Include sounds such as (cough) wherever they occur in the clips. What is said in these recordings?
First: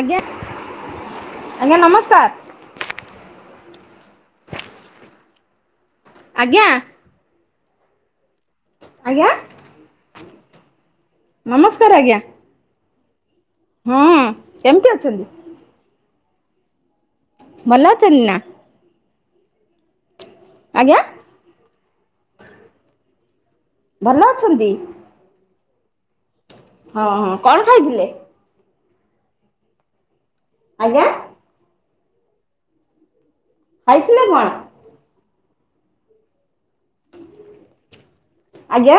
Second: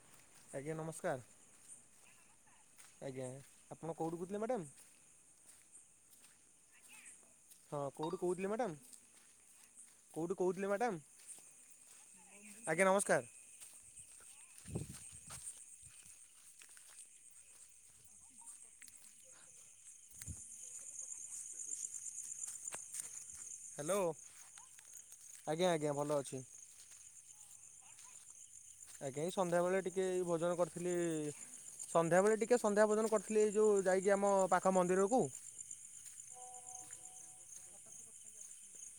ଆଜ୍ଞା। ଆଜ୍ଞା ନମସ୍କାର, ଆଜ୍ଞା ନମସ୍କାର ଆଜ୍ଞା ଆପଣ କୋଉଠୁ କହୁଥିଲେ ମ୍ୟାଡ଼ାମ? ଆଜ୍ଞା। ହଁ କେଉଁଠୁ କହୁଥିଲେ ମ୍ୟାଡ଼ାମ୍? କେଉଁଠୁ କହୁଥିଲେ ମ୍ୟାଡ଼ାମ? ନମସ୍କାର ଆଜ୍ଞା। ଆଜ୍ଞା ନମସ୍କାର। ହଁ, କେମିତି ଅଛନ୍ତି? ଭଲ ଅଛନ୍ତି ନା? ଆଜ୍ଞା। ହାଲୋ, ଭଲ ଅଛନ୍ତି ଆଜ୍ଞା ଆଜ୍ଞା ଭଲ ଅଛି। ହଁ ହଁ କଣ ଖାଇଥିଲେ? ଆଜ୍ଞା ଏଇ ସନ୍ଧ୍ୟାବେଳେ ଟିକେ ଭୋଜନ କରିଥିଲି ଆଜ୍ଞା ସନ୍ଧ୍ୟାବେଳେ ଟିକେ ସନ୍ଧ୍ୟା ଭୋଜନ କରି ଥିଲି ଏ ଯଉ ଯାଇକି ଖାଇଥିଲେ ଆମ କଣ ପାଖ ମନ୍ଦିରକୁ। ଆଜ୍ଞା।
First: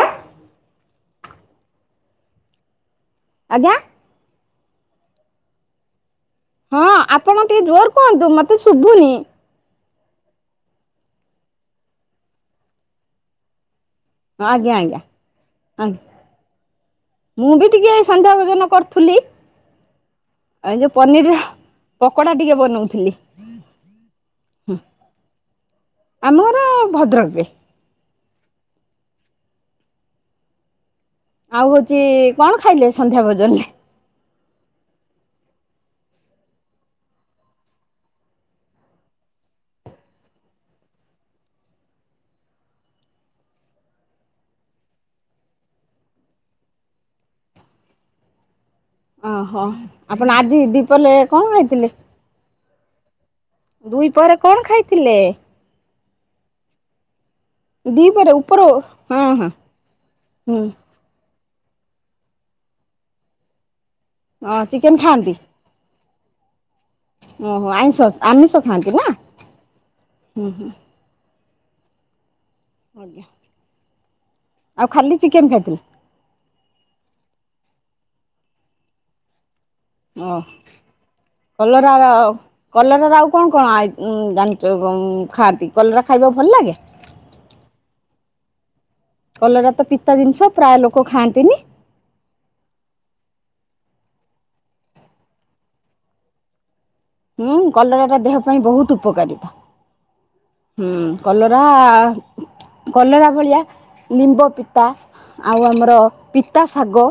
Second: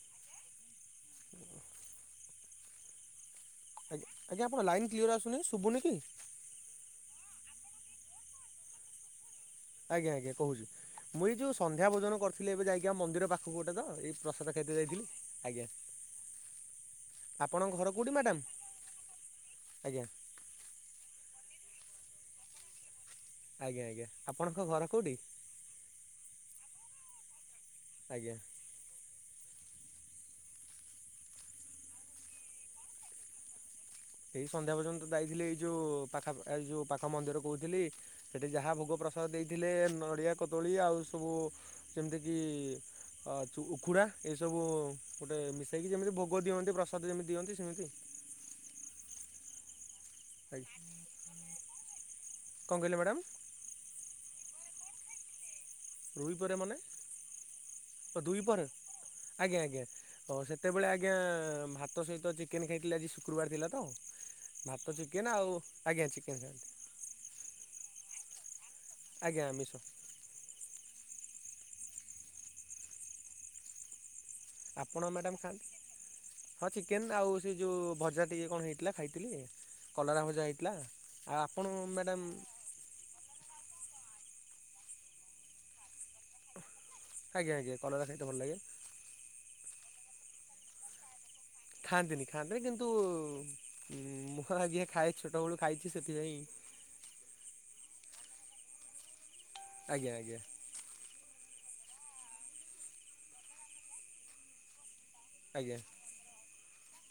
ଆଜ୍ଞା। ଆଜ୍ଞା ଆପଣ ଲାଇନ୍ କ୍ଲିୟର ଆୁନି ଶୁଭୁନି କି ହଁ ଆପଣ ଟିକେ ଜୋର କୁହନ୍ତୁ! ମତେ ଶୁଭୁନି? ଆଜ୍ଞା ଆଜ୍ଞା କହୁଛି ମୁଁ ଏଇ ଯୋଉ ସନ୍ଧ୍ୟା ଭୋଜନ କରିଥିଲି ଏବେ ଯାଇକି ଆମ ମନ୍ଦିର ପାଖକୁ ଗୋଟେ ତ ଏ ଆଜ୍ଞା, ଆଜ୍ଞା, ଆଜ୍ଞା। ମୁଁ ବି ଆପଣଙ୍କ ଘର ଟିକେ କୋଉଠି ସନ୍ଧ୍ୟା ମ୍ୟାଡ଼ାମ୍ ଭୋଜନ କରୁଥିଲି। ଆଜ୍ଞା ଏ ଯେଉଁ ପନିର ପକୋଡ଼ା ଟିକେ ବନଉଥିଲି। ଆଜ୍ଞା ଆଜ୍ଞା ଆପଣଙ୍କ ଘର କୋଉଠି? ଆମ ଘର ଭଦ୍ରକରେ। ଆଜ୍ଞା। ଆଉ ହଉଛି କଣ ଖାଇଲେ ସନ୍ଧ୍ୟା ଭୋଜନରେ? ଏଇ ସନ୍ଧ୍ୟା ଭୋଜନ୍ ତ ଯାଇଥିଲି ଏଇ ଯୋଉ ପାଖ ଏ ଯୋଉ ପାଖ ମନ୍ଦିର କହୁଥିଲି। ସେଠି ଯାହା ଭୋଗ ପ୍ରସାଦ ଦେଇଥିଲେ ନଡ଼ିଆ କଦଳୀ ଆଉ ସବୁ ଯେମିତିକି ଆ ଉଖୁଡ଼ା ଏଇସବୁ ଗୋଟେ ମିଶାଇକି ଯେମିତି ଭୋଗ ଦିଅନ୍ତି ପ୍ରସାଦ ଯେମିତି ଦିଅନ୍ତି ସେମିତି (unintelligible) ଓହୋ ଆପଣ ଆଜି ଆଜ୍ଞା ଦୀପରେ କନ୍ ଖାଇଥିଲେ? କଣ କହିଲେ ମ୍ୟାଡ଼ାମ। ଦୁଇ ପହରେ କଣ ଖାଇଥିଲେ? ଦୁଇ ପହରେ ମାନେ ଦିପହରେ ଦୁଇ ଉପର ପହରେ ହଁ ହଁ ଆଜ୍ଞା ଆଜ୍ଞା ହୁଁ ସେତେବେଳେ ଆ ଆଜ୍ଞା ଭାତ ସହିତ ଚିକେନ ଖାଇଥିଲି ଆଜି ଶୁକ୍ରବାର ଥିଲା ତ ହଁ ଚିକେନ ଭାତ ଚିକେନ୍ ଖାଆନ୍ତି। ଆଉ ଆଜ୍ଞା ଚିକେନେ ଓହୋ ଆଇଁସ ଆମିଷ ଖାଆନ୍ତି ନା ଆଜ୍ଞା ଆମିଷ ହୁଁ (unintelligible) ଆଉ ଆପଣ ଖାଲି ମ୍ୟାଡ଼ମ ଚିକେନ ଖାଆନ୍ତି ଖାଇଥିଲେ? ହଁ ଚିକେନ୍ ଆଉ ସେ ଯୋଉ ଭଜା ଟିକେ କଣ ହେଇଥିଲା ଖାଇଥିଲି କଲରା ଓ ଭଜା ହେଇଥିଲା ଆଉ ଆପଣ କଲରାର ମ୍ୟାଡ଼ାମ୍ କଲରାର ଆଉ କଣ କଣ ଜାଣିଛ ଖାଆନ୍ତି କଲରା ଖାଇବାକୁ ଭଲ ଲାଗେ। ଆଜ୍ଞା ଆ୍ଞା କଲରା ଖାଇତ ଭଲ ଲାଗେ କଲରା ତ ପିତା ଜିନିଷ ପ୍ରାୟ ଲୋକ ଖାଆନ୍ତିନି ଖାଆନ୍ତିନି ଖାଆନ୍ତିନି କିନ୍ତୁ ମୁଁ ଆଜ୍ଞା ଖାଏ ଛୋଟବେେଳୁ ଖାଇଛି ସେଥିପାଇଁ ହୁଁ କଲରା ଟା ଦେହ ପାଇଁ ବହୁତ ଉପକାରି ଆଜ୍ଞା ଆଜ୍ଞା ହୁଁ କଲରା କଲରା ଭଳିଆ ଲିମ୍ବ ପିତା ଆଉ ଆଜ୍ଞା ଆମର ପିତା ଶାଗ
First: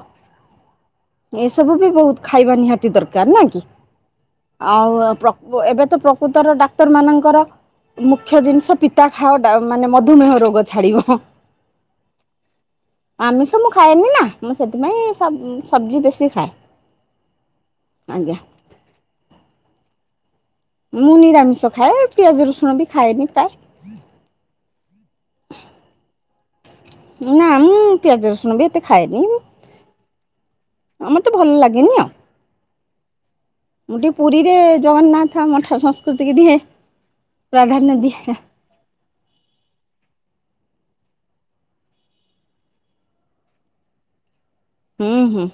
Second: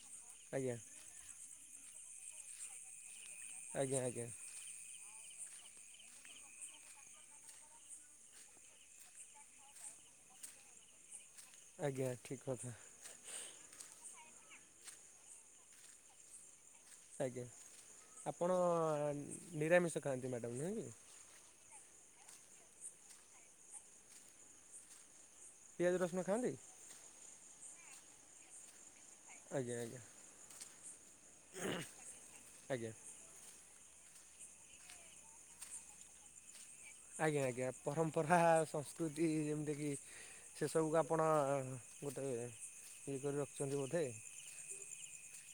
ଆଜ୍ଞା ଏସବୁ ବି ବହୁତ ଖାଇବା ନିହାତି ଦରକାର ନା ଆଜ୍ଞା ଆଜ୍ଞା ଆଉ ପ୍ରକୁ ଏବେ ତ ପ୍ରକୃତର ଡାକ୍ତରମାନଙ୍କର ମୁଖ୍ୟ ଜିନିଷ ପିତା ଖାଅ ମାନେ ମଧୁମେହ ରୋଗ ଛାଡିବ ଆଜ୍ଞା ଠିକ୍ କଥା। ଆମିଷ ମୁଁ ଖାଏନି ନା ମୁଁ ସେଥିପାଇଁ ସବ ସବଜି ବେଶୀ ଖାଏ। ଆଜ୍ଞା ଆଜ୍ଞା ଆପଣ ନିରାମିଷ ଖାଆନ୍ତି ମ୍ୟାଡ଼ାମ୍ ନୁହେଁ କି ମୁଁ ନିରାମିଷ ଖାଏ ଆଉ ପିଆଜ ରସୁଣ ବି ଖାଏନି ପ୍ରାୟ ପିଆଜ ରସୁଣ ଖାଆନ୍ତି? ନା ମୁଁ ପିଆଜ ରସୁଣ ବି ଏତେ ଖାଇଏନି ଆଜ୍ଞା ଆ୍ଞା ଆମତେ ଭଲ ଲାଗେନି ଆଉ ଆଜ୍ଞା ଗୋଟେ ପୁରୀରେ ଜଗନ୍ନାଥ ମଠା ସଂସ୍କୃତିକ ଟିଏ ଆଜ୍ଞା ଆଜ୍ଞା ପରମ୍ପରା ସଂସ୍କୃତି ଯେମିତି କି। ସେସବୁକୁ ଆପଣ ଗୋଟେ ଇଏ କରି ରଖିଛନ୍ତି ବୋଧେ ହୁଁ ହୁଁ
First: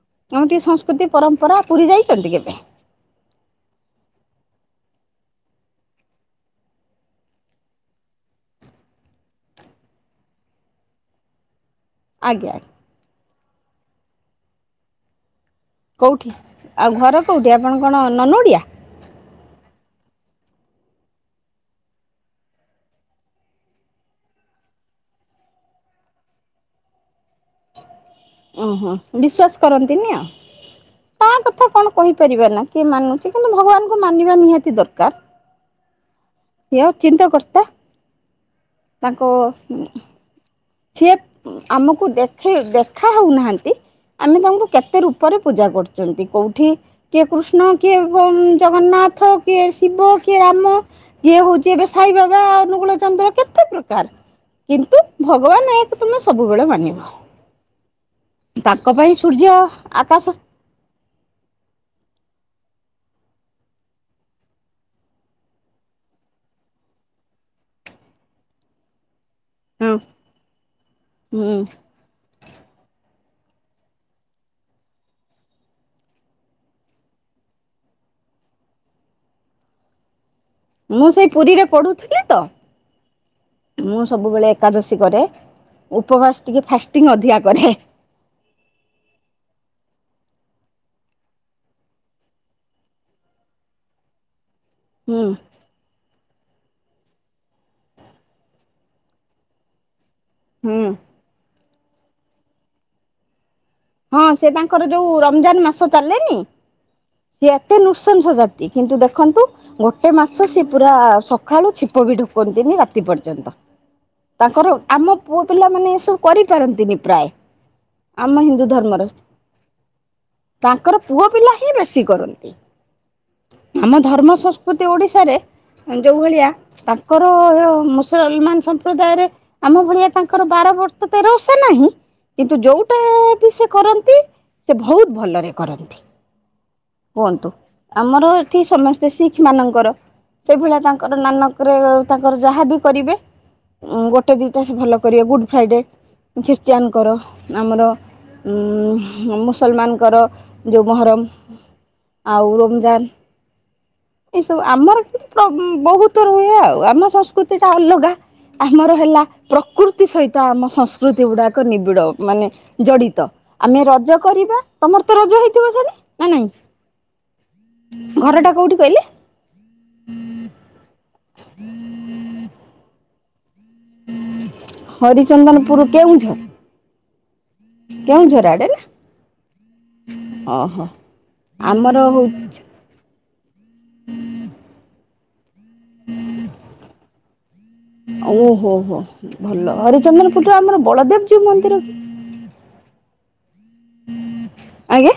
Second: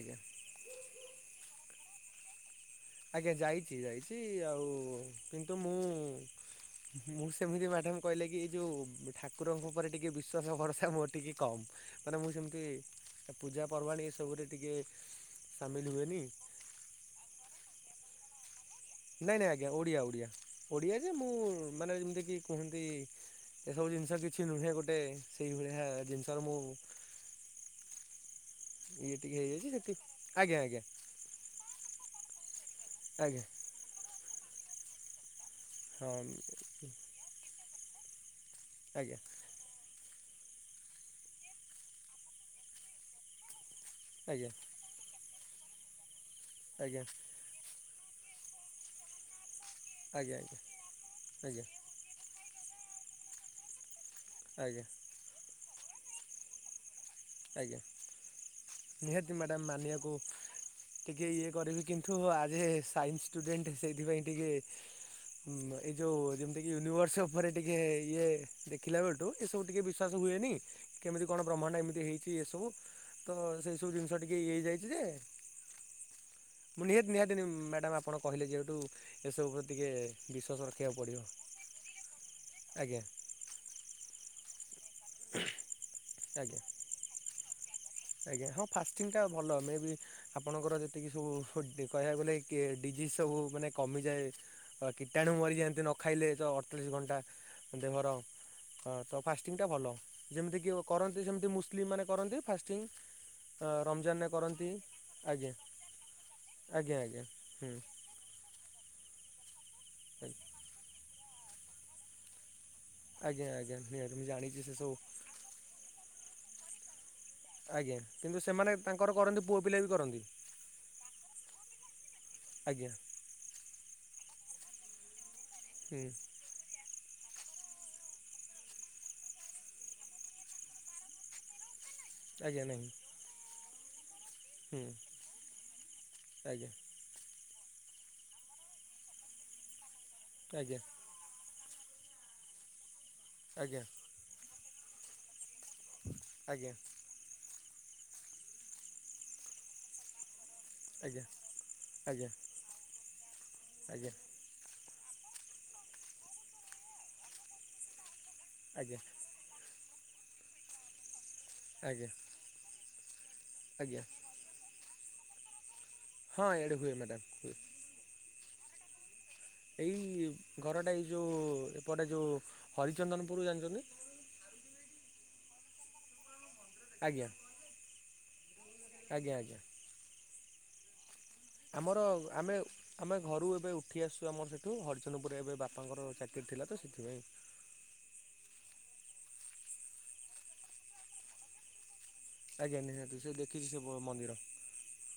ଆଜ୍ଞା। ଆମ ଟିକଏ ସଂସ୍କୃତି ପରମ୍ପରା ପୁରୀ ଯାଇଛନ୍ତି କେବେ ଆଜ୍ଞା ଯାଇଛି ଯାଇଛି ଆଉ କିନ୍ତୁ ମୁଁ ମୁଁ ସେମିତି ମ୍ୟାଡାମ କହିଲେ କି ଏଇ ଯୋଉ ଠାକୁରଙ୍କ ଉପରେ ଟିକେ ବିଶ୍ଵାସ ଭରସା ମୋର ଟିକେ କମ ମାନେ ମୁଁ ଆଜ୍ଞା ସେମିତି ପୂଜା ପର୍ବାଣି ଏସବୁରେ ଟିକେ ସାମିଲ ହୁଏନି କୋଉଠି ଆଉ ଘର କୋଉଠି ଆପଣ କଣ ନନ ଓଡ଼ିଆ ନାଇଁ ନାଇଁ ଆଜ୍ଞା ଓଡ଼ିଆ ଓଡ଼ିଆ ଓଡ଼ିଆ ଯେ ମୁଁ ମାନେ ଯେମିତିକି କୁହନ୍ତି ଏସବୁ ଜିନିଷ କିଛି ନୁହେଁ ଗୋଟେ ସେଇଭଳିଆ ଜିନିଷର ମୁଁ ଓହୋ ଇଏ ଟିକେ ବିଶ୍୍ୱାସ ହେଇଯାଇଛି ସେଠି କରନ୍ତିନି ଆଉ। ଆଜ୍ଞା ତା କଥା କଣ କହିପାରିବା ନା କିଏ ଆଜ୍ଞା ମାନୁଛି ଆଜ୍ଞା କିନ୍ତୁ ଭଗବାନଙ୍କୁ ମାନିବା ନିହାତି ଦରକାର। ହଁ। କିଆ ଚିନ୍ତା କରତା। ଆଜ୍ଞା ତାଙ୍କ ସିଏ ଆମକୁ ଦେଖ ଦେଖା ହେଉନାହାନ୍ତି ଆମେ ଆଜ୍ଞା ତାଙ୍କୁ କେତେ ରୂ ପରେ ପୂଜା କରୁଛନ୍ତି କୋଉଠି ଆଜ୍ଞା କିଏ କୃଷ୍ଣ କିଏ ହୁ ଜଗନ୍ନାଥ। କିଏ ଶିବ ଆଜ୍ଞା ଆଜ୍ଞା କିଏ ରାମ କିଏ ଆଜ୍ଞା ହଉଛି ବେ ସାଇବା ବା ଅନୁଗୂଳ ଚନ୍ଦ୍ର କେତେ ପ୍ରକାର ଆଜ୍ଞା ଆଜ୍ଞା କିନ୍ତୁ ଭଗବାନ ଏୟାକୁ ତୁମେ ସବୁବେଳେ ମାନିବ। ଆଜ୍ଞା ତାଙ୍କ ପାଇଁ ନିହାତି ସୂର୍ଯ୍ୟ ମ୍ୟାଡ଼ାାମ ମାନୀବାକୁ ଆକାଶ ଟିକେ ଇଏ କରିବି କିନ୍ତୁ ଆଜ ଏ ସାଇନ୍ସ ଷ୍ଟୁଡେଣ୍ଟ ସେଇଥିପାଇଁ ଟିକଏ ହୁଁ ଏଇ ଯୋଉ ଯେମିତି କିି ୟୁନିଭର୍ସ ଉପରେ ଟିକେ ଇଏ ଦେଖିଲା ବେଳଠୁ ଏସବୁ ଟିକେ ହଁ ବିଶ୍ୱାସ ହୁଏନି କେମିତି କଣ ହୁଁ ବ୍ରହ୍ମାଣ୍ଡ ଏମିତି ହେଇ ଚି ଇଏ ସବୁ ତ ସେଇ ସବୁ ଜିନିଷ ଟିକେ ଇଏ ହେଇଯାଇଛି ଯେ ମୁଁ ନିହାତି ନିହାତି ମ୍ୟାଡାାମ ଆପଣ କହିଲେ ଯେହେତୁ ଏସବୁ ଉପରେ ଟିକେ ବିଶ୍ଵାସ ର ମୁଁ ସେଇ ପୁରୀରେ ପଢୁଥିଲି ତ ଆଜ୍ଞା ମୁଁ ସବୁବେଳେ ଏକାଦଶୀ କରେ ଉପବାସ ଆଜ୍ଞା। ଟିକେ ଫାଷ୍ଟିଙ୍ଗ୍ ଅଧିକା କରେ। ଆଜ୍ଞା ହଁ ଫାଷ୍ଟିଙ୍ଗ୍ ଟା ଭଲ ମେ ବି ଆପଣଙ୍କର ଯେତିକି ସବୁ ହୁ କହିବାକୁ ନେଇକି ଡିଜିଜ୍ ସବୁ ମାନେ କମିଯାଏ। ହ ହୁଁ କୀଟାଣୁ ମରିଯାଆନ୍ତିୁ ନ ଖାଇଲେ ତ ଅଠଚାଳିଶ ଘଣ୍ଟା ଦେହର ତ ଫାଷ୍ଟିଙ୍ଗଟା ଭଲ। ଯେମିତି ହୁଁ କରନ୍ତି ସେମ୍ତି ମୁସ୍ଲିମ୍ ମାନ କରନ୍ତି ଫାଷ୍ଟିଙ୍ଗ୍ ହଁ ରମ୍ ହଁ ସେ ତାଙ୍କର ଯୋଉ ରମ୍ଜାନ୍ ମାସ ଚାଲେନି ଆଜ୍ଞା ଆଜ୍ଞା ସିଏ ହୁଁ ଏତେ ନୃ ସଶଂ ଜାତି କିନ୍ତୁ ଦେଖନ୍ତୁ ଗୋଟେ ମାସ ସିଏ ପୁରା ସକାଳୁ ଛିପ ବି ଢୁକନ୍ତିନି ରା ତି ଆଜ୍ଞା ପର୍ଯ୍ୟନ୍ତ ଆଜ୍ଞା ନିହାତି ମୁଁ ଜାଣିଛି ତାଙ୍କର ସେସବୁ ଆମ ପୁଅ ପିଲାମାନେ ଏସବୁ କରିପାରନ୍ତି ନି ପ୍ରାୟେ। ଆଜ୍ଞା କିନ୍ତୁ ସେମାନେ ମରସ ତାଙ୍କର କରନ୍ତି ପୁଅ ପିଲା ବି କରନ୍ତି ତାଙ୍କର ପୁଅ ପିଲା ହିଁ ବେଶୀ କରନ୍ତି। ଆଜ୍ଞା ଆମ ଧର୍ମ ସଂସ୍କୃତି ଓଡିଶାରେ ହୁଁ ଯୋଉ ଭଳିଆ ଆ ଙ୍କର ମୁସଲମାନ୍ ସମ୍ପ୍ରଦାୟରେ। ଆମ ଭଳିଆ ତାଙ୍କର ବାର ବର୍ଷ ତେର ଓଷା ନାହିଁ। କିନ୍ତୁ ଆଜ୍ଞା ନାହିଁ ଯୋଉଟା ବି ସେ କରନ୍ତି ସେ ହୁଁ ଭୋହୁତ୍ ଭଲରେ କରନ୍ତି। ଆଜ୍ଞା କୁହନ୍ତୁ ଆମର ଏଠି ସମସ୍ତେ ଶିଖ୍ ମାନଙ୍କର ସେଭଳିଆ ଆଜ୍ଞା ତାଙ୍କ୍ ଙ୍କର ନାନକରେ ତାଙ୍କର ଯାହାବି କରିବେ ଆଜ୍ଞା ଗୋଟେ ଦୁଇଟା ସେ ଭଲ କରିବା ଗୁଡ଼୍ ଫ୍ରାଇଡ଼େ ଆଜ୍ଞା ଖ୍ରୀଷ୍ଟିଆନଙ୍କର ଆମର ଉଁ ହୁଁ ମୁସଲ୍ମାନ୍ ଙ୍କର। ଯୋଉ ମହରମ ଆଜ୍ଞା ଆଜ୍ଞା ଆଉ ରମ୍ଜାନ୍। ଆଜ୍ଞା ଏଇସବୁ ଆମର ବୋହୁତ୍ ଥର ହୁଏ ଆଉ ଆମ ସଂସ୍କୃତିଟା ଅଲଗା। ଆମର ଆଜ୍ଞା ହେଲା ପ୍ରକୃତି ସହିତ ଆମ ସଂସ୍କୃତି ଗୁଡାକ ନିବିଡ ଆଜ୍ଞା ମାନେ ଜଡିତ ଆମେ ଆଜ୍ଞା ରଜ କରିବା ତମର୍ତ ରଜ ହେଇଥିବ ସିଆଡେ। ହଁ ଏଇଆଡେ ହୁଏ ମ୍ୟାଡ଼ାମ୍ ହୁଏ। ଘରଟା କୋଉଠି କହିଲେ। ଏଇ ଘରଟା ଏଇ ଯୋଉ ଏପଟେ ଯୋଉ ହରିଚନ୍ଦନ୍ପୁର ଜାଣିଚନ୍ତି। ହରିଚନ୍ଦନପୁର କେଉଁଝର ଆଜ୍ଞା କେଉଁଝର ଆଡେ ଆଜ୍ଞା ଆଜ୍ଞା ନା ଓହୋ ଆମର ଆମେ ଆମେ ଘରୁ ଏବେ ଉଠି ଆସିଚୁ ଆମର ସେଠୁ ହରିଚନପୁରରେ ଏବେ ବାପାଙ୍କର ଚାକିରି ଥିଲା ତ ସେଥିପାଇଁ ଓହୋ ହୋ ଭଲ ହରିଚନ୍ଦ୍ରପୁରଟା ଆମର ବଳଦେବ ଜୀଉ ମନ୍ଦିର ଆଜ୍ଞା ନିହାତି ସେ ଦେଖିଛି ସେ ମନ୍ଦିର ଆଜ୍ଞା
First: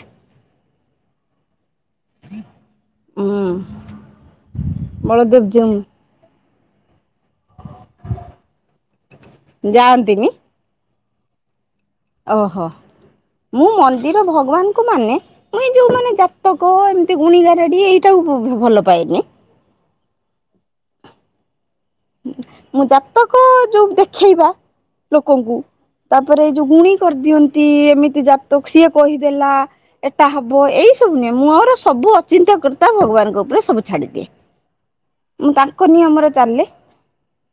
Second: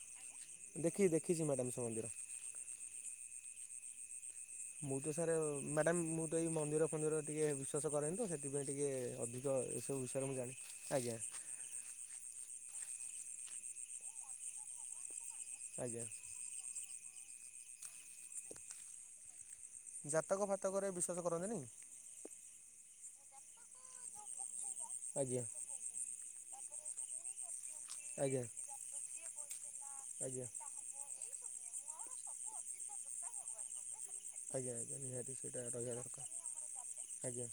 ଦେଖି ଦେଖିଛି ମ୍ୟାଡ଼ାମ ସେ ମନ୍ଦିର। ହଁ ମୁଁ ତ ସାର୍ ମ୍ୟାଡାମ ମୁଁ ତ ଏଇ ମନ୍ଦିର ଫନ୍ଦିର ଟିକେ ବିଶ୍ଵାସ କରେନି ତ ସେଥିପାଇଁ ଟିକେ ଅ ଉଦୟ ଏସବୁ ଯାଆନ୍ତିନି ବିଷୟରେ ମୁଁ ଜାଣି ଆଜ୍ଞା ଓହୋ ମୁଁ ମନ୍ଦିର ଭଗବାନଙ୍କୁ ମାନେ ମୁ ଏ ଆଜ୍ଞା ଯୋଉମାନେ ଯା ତକ ଏମିତି ଗୁଣିଗାରେଡ଼ି ଏଇଟାକୁ ଭଲ ପାଏନି। ଜାତକ ଫାତକ ରେ ବିଶ୍ଵାସ କରନ୍ତିନି। ମୁଁ ଜାତକ ଯୋଉ ଦେଖେଇବା ଆଜ୍ଞା ଲୋକଙ୍କୁ ତାପରେ ଏଇ ଯୋଉ ଗୁଣି କରିଦିଅନ୍ତି। ଏମିତି ଆଜ୍ଞା ଜାତକ ସିଏ କହିଦେଲା ଏଟା ଆଜ୍ଞା ହବ ଏଇ ତୁମେ ମୋର ସବୁ ଅଚିନ୍ତାକର୍ତ୍ତା ଭଗବାନଙ୍କ ଉପରେ ସବୁ ଛାଡ଼ିଦିଏ, ଆଜ୍ଞା ଆଜ୍ଞା ନିହାତି ମୁଁ ସେଇଟା ତାଙ୍କ ରହିବା ଦରକାର ନିୟମର ଚାଲେ ଆଜ୍ଞା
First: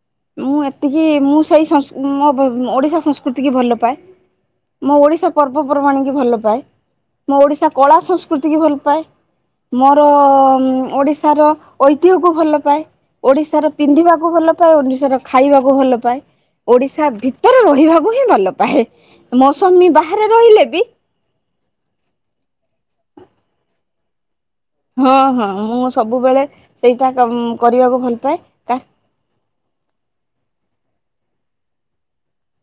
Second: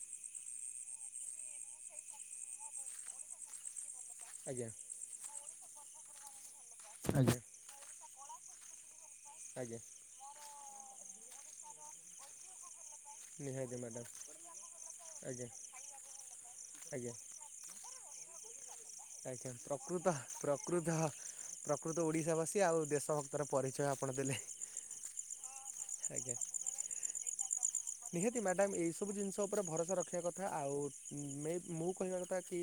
ମୁଁ ଏତିକି ମୁଁ ସେଇ ସଂସ୍ ମୋ ଓଡ଼ିଶା ସଂସ୍କୃତିକୁ ଭଲ ପାଏ। ଆଜ୍ଞା। ମୋ ଓଡ଼ିଶା ପର୍ବପର୍ବାଣ କି ଭଲ ପାଏ ଆଜ୍ଞା। ମୋ ଓଡ଼ିଶା କଳା ସଂସ୍କୃତିକି ଭଲ ପାଏ। ଆଜ୍ଞା ମୋର ଓଡିଶାର ଐତିହ୍ୟକୁ ଭଲ ପାଏ ଓଡିଶାର ନିହାତି ମ୍ୟାଡ଼ାମ୍ ପିନ୍ଧିବା ମୁଁ ଭଲ ପାଏ ଓଡିଶାର ଆଜ୍ଞା ଖାଇବାକୁ ଭଲ ପାାଏ ଓଡିଶା ଆଜ୍ଞା ଭିତରେ ରହିବାକୁ ହିଁ ଭଲ ପାଏ। ମୋ ଆଜ୍ଞା ସ୍ୱାମୀ ପ୍ରକୃତ ବାହାରେ ରହିଲେ ବି ପ୍ରକୃତ ପ୍ରକୃତ ଓଡିଶାବାସୀ ଆଉ ଦେଶ ଭକ୍ତର ପରିଚୟ ଆପଣ ଦେଲେ। ହଁ ହଁ ମୁଁ ଆଜ୍ଞା ସବୁବେଳେ ସେଇଟା ଏକା ନିହାତି ମ୍ୟାଡାମ ଏଇ ସବୁ ଜିନିଷ ଉପରେ ଭରସା ରଖିବା କଥା ଆଉ ମୁଁ କହିବା କଥା କି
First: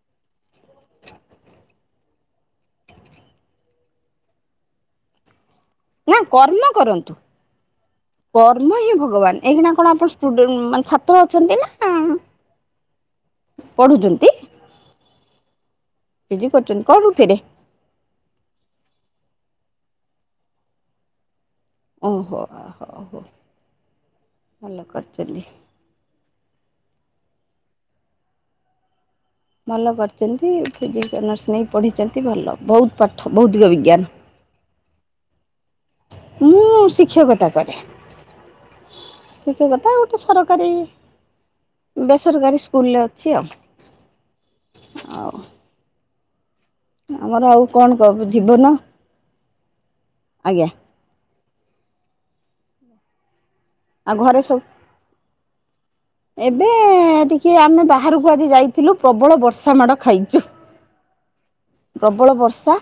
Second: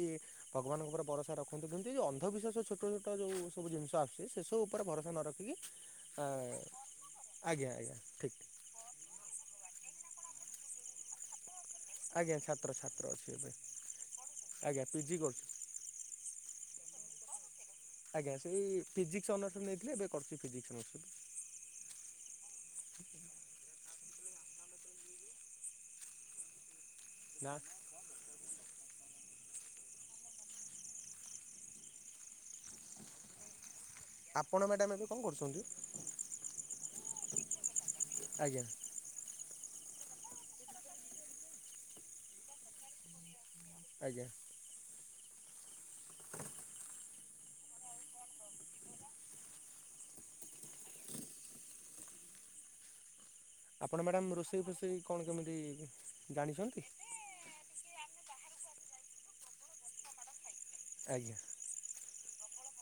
ଭଗବାନଙ୍କ ଉପରେ ଭରସା ରଖୁନ୍ତୁ କିନ୍ତୁ ଏ ଅନ୍ଧବିଶ୍ୱାସ ଛୋଟ ଛୋଟ ଯୋଉ ସବୁ ଜିନିଷ ଆସୁଚି ସେସବୁ ଉପରେ ଭରସ ନ ରଖି ନା ଅ କର୍ମ କରନ୍ତୁ ଆଜ୍ଞା ଆଜ୍ଞା ଠିକ୍ କର୍ମ ହିଁ ଭଗବାନ୍ ଏହିନା କଣ ଆପଣ ସ୍ଟୁଡେଣ୍ଟ ମାନେ ଛାତ୍ର ଅଛନ୍ତି ନା। ଆଜ୍ଞା ଛାତ୍ର ଛାତ୍ର ଅଛି ଏବେ ପଢୁଛନ୍ତି ଆଜ୍ଞା ପିଜି କରୁଛି, ଫିଜି କରୁଛନ୍ତି କରୁଥିବେ? ଆଜ୍ଞା ସେଇ ଫିଜିକ୍ସ ଅନର୍ସରେ ନେଇଥିଲେ ଏବେ କରୁଛି ଫିଜିକ୍ସ ଅନର୍ସରେ ଓହୋ ହଉ ହଉ ଭଲ କରିଛନ୍ତି। ନା ଭଲ କରିଛନ୍ତି ଫିଜିକ୍ସ ଅନର୍ସ ନେଇ ପଢ଼ିଛନ୍ତି ଭଲ ବହୁତ୍ ପାଠ ଭୌତିକ ବିଜ୍ଞାନ। ଆପଣ ମ୍ୟାଡ଼ାାମ ଏବେ କଣ କରୁଛନ୍ତି? ମୁଁ ଶିକ୍ଷକତା କରେ। ଆଜ୍ଞା ଶିକ୍ଷକତା ଆଉ ଗୋଟେ ସରକାରୀ ବେସରକାରୀ ସ୍କୁଲରେ ଅଛି ଆଉ। ଆଜ୍ଞା। ଆଉ ଆମର ଆଉ କଣ କ ଜୀବନ ଆଜ୍ଞା। ଆପଣ ଆଉ ମ୍ୟାଡ଼ାମ୍ ଘରେ ସବୁ ରୋଷେଇ ଫୋଷେଇ କଣ କେମିତି ଏବେ ଜାଣିଛନ୍ତି? ଟିକେ ଆମେ ବାହାରକୁ ଆଜି ଯାଇଥିଲୁ ପ୍ରବଳ ବର୍ଷା ମାଡ଼ ଖାଇଚୁ। ଆଜ୍ଞା। ପ୍ରବଳ ବର୍ଷା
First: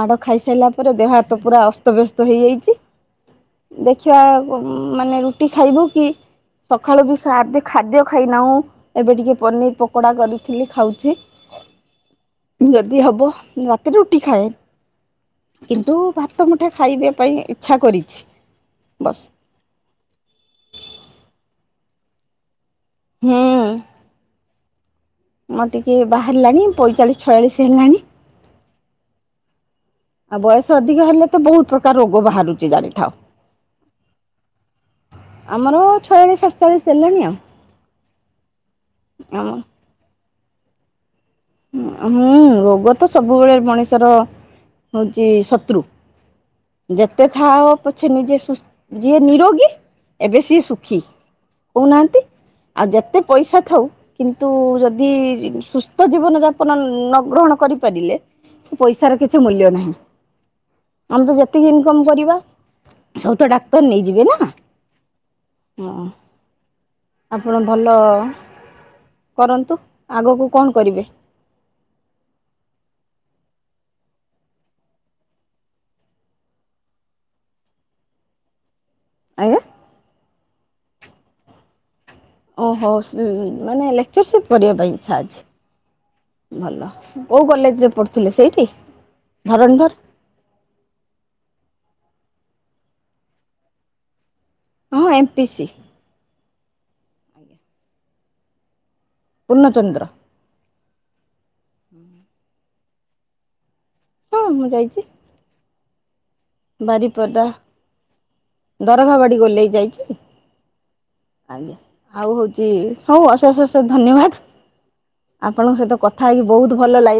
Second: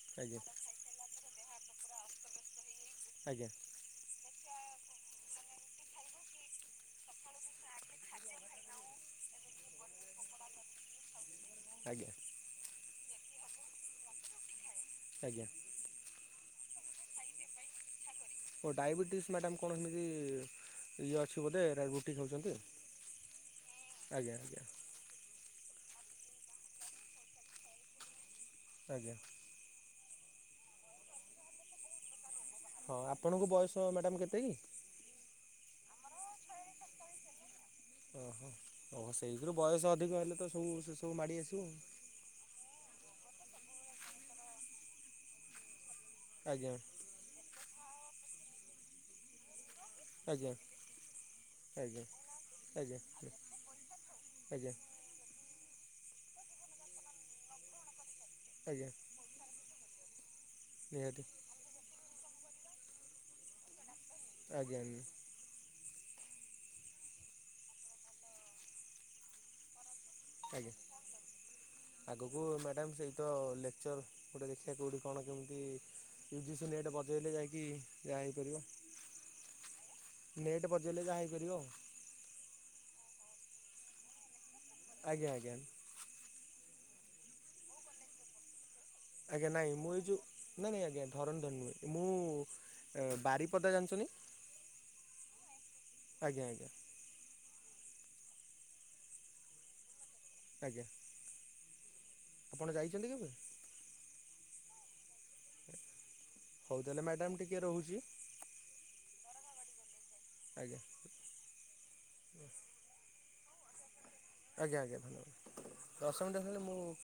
ମାଡ଼ ଆଜ୍ଞା ଖାଇସାରିଲା ପରେ ଦେହ ହାତ ପୁରା ଅସ୍ତବ୍ୟସ୍ତ ହେଇଯାଇଚି। ଆଜ୍ଞା। ଦେଖିବା ପ ମାନେ ରୁଟି ଖାଇବୁ କି ସଖାଳୁ ବି ଖାଦେ ଖାଦ୍ୟ ଖାଇନାଉଁ। ଏବେ ଟିକେ ପନିର ପକୋଡା କରିଥିଲି ଖାଉଛି। ଆଜ୍ଞା। ଯଦି ହବ ରାତି ରୁଟି ଖାଏ। ଆଜ୍ଞା! କିନ୍ତୁ ଭାତ ମୁଠାଏ ଖାଇବେ ପାଇଁ ଇଚ୍ଛା କରିଛି। ଓ ବସ୍ ଡାଇବେଟିସ୍ ମ୍ୟାଡ଼ମ୍ କଣ ଏମିତି ଇଏ ଅଛି ବୋଧେ ରା ରୁଟି ଖାଉଊନ୍ତି। ହୁଁ। ଆଜ୍ଞା ଆଜ୍ଞା। ମୋର ଟିକେ ବାହାରିଲାଣି ପଇଁଚାଳିଶ ଛୟାଳିଶ ହେଲାଣି। ଆଜ୍ଞା। ଆଉ ବୟସ ଅଧିକ ହେଲେ ତ ବହୁତ୍ ପ୍ରକାର ରୋଗ ବାହାରୁ ହଁ ଆପଣଙ୍କୁ ବୟସ ମ୍ୟାଡ଼ାମ୍ କେତେ କି? ଆମର ଛୟାଳିଶ୍ ସତଚାଳିଶ୍ ହେଲେଣି ଆଉ। ଓହୋ ଓହୋ ସେଇଥିରୁ ବୟସ ଅଧିକ ହେଲେ ତ ସବୁ ସେ ସବୁ ମାଡ଼ି ଆସିବ ଆଉ। ହୁଁ ରୋଗ ତ ସବୁବେଳେ ମଣିଷର ହଉଚି ଶତ୍ରୁ। ଆଜ୍ଞା। ଯେତେ ଥାହ ପଛେ ନିଜେ ସୁସ୍ ଯିଏ ନିରୋଗୀ ଏବେ ଆଜ୍ଞା ସିଏ ସୁଖୀ ଆଜ୍ଞା କଉନାହାନ୍ତି। ଆଉ ଆଜ୍ଞା ଯେତେ ପଇସା ଥାଉ କିନ୍ତୁ ଆଜ୍ଞା ଯଦ୍ ଦି ସୁସ୍ଥ ଜୀବନଯାପନ ନ ଗ୍ରହଣ କରିପାରିଲେ ଆଜ୍ଞା ପଇସାର କି ଛି ମୂଲ୍ୟ ନାହିଁ। ଆମେ ନିହାତି ତ ଯେତିକି ଇନକମ କରିବା ସବୁ ତ ଡାକ୍ତର ନେଇ ଯିବେ ନା। ଆଜ୍ଞା ହଁ ଆପଣ ଭଲ କରନ୍ତୁ। ଆଗକୁ ଆଜ୍ଞା କଣ କରିବେ? ଆଗକୁ ମ୍ୟାଡ଼ାମ୍ ସେଇତ ଲେକ୍ଚର ଗୋଟେ ଦେଖିବା କୋଉଠି କଣ କେମ୍ତି ୟୁଜିସି ନେଟ୍ ବଜେଇଲେ ଯାଇକି ଯାହା ହେଇପାରିବ। ଆଜ୍ଞା? ନେଟ୍ ବଜେଇଲେ ଯାହା ହେଇପାରିବ ଆଉ। ଓହୋ ସେ ମାନେ ଲେକ୍ଚରସିପ୍ କରିବା ପାଇଁ ଇଚ୍ଛା ଆଜ୍ଞା ଅଛି। ଆଜ୍ଞା ଭଲ କଉ କଲେଜରେ ପଢ଼ୁଥିଲେ ସେଇଠି? ଆଜ୍ଞା ନାଇଁ ଧରଣୀଧର ମୁଁ ଏ ଯଉ ନାଇଁ ନାଇଁ ଆଜ୍ଞା ଧରଣୀଧର ନୁହେଁ। ମୁଁ ଏ ବାରିପଦା ଜାଣିଚନ୍ତି? ହଁ ଏମ୍ ପି ସି। ଆଜ୍ଞା ଆଜ୍ଞା। ଆଜ୍ଞା ପୂର୍ଣ୍ଣଚନ୍ଦ୍ର। ଆଜ୍ଞା। ହୁଁ। ଆପଣ ଯାଇଚନ୍ତି କେବେ? ହଁ ମୁଁ ଯାଇଚି। ହଉ ତାହେଲେ ମ୍ୟାଡ଼ାମ୍ ବାରିପଦା ଟିକେ ରହୁଛି ଦରଗା ବାଡ଼ି ଗୋଲେଇ ଯାଇଛି। ଆଜ୍ଞା। ଆଜ୍ଞା ଆଉ ହେଉଛି। ହଉ ଅଶେଷ ଅଶେଷ ଧନ୍ୟବାଦ। ଆଜ୍ଞା ଆଜ୍ଞା ଧନ୍ୟବାଦ ଆପଣଙ୍କ ସହିତ ଦଶ କଥା ମିନିଟ୍ ହେଇକି ହେଲେ ବହୁତ ଭଲ ମୁଁ ଲାଗି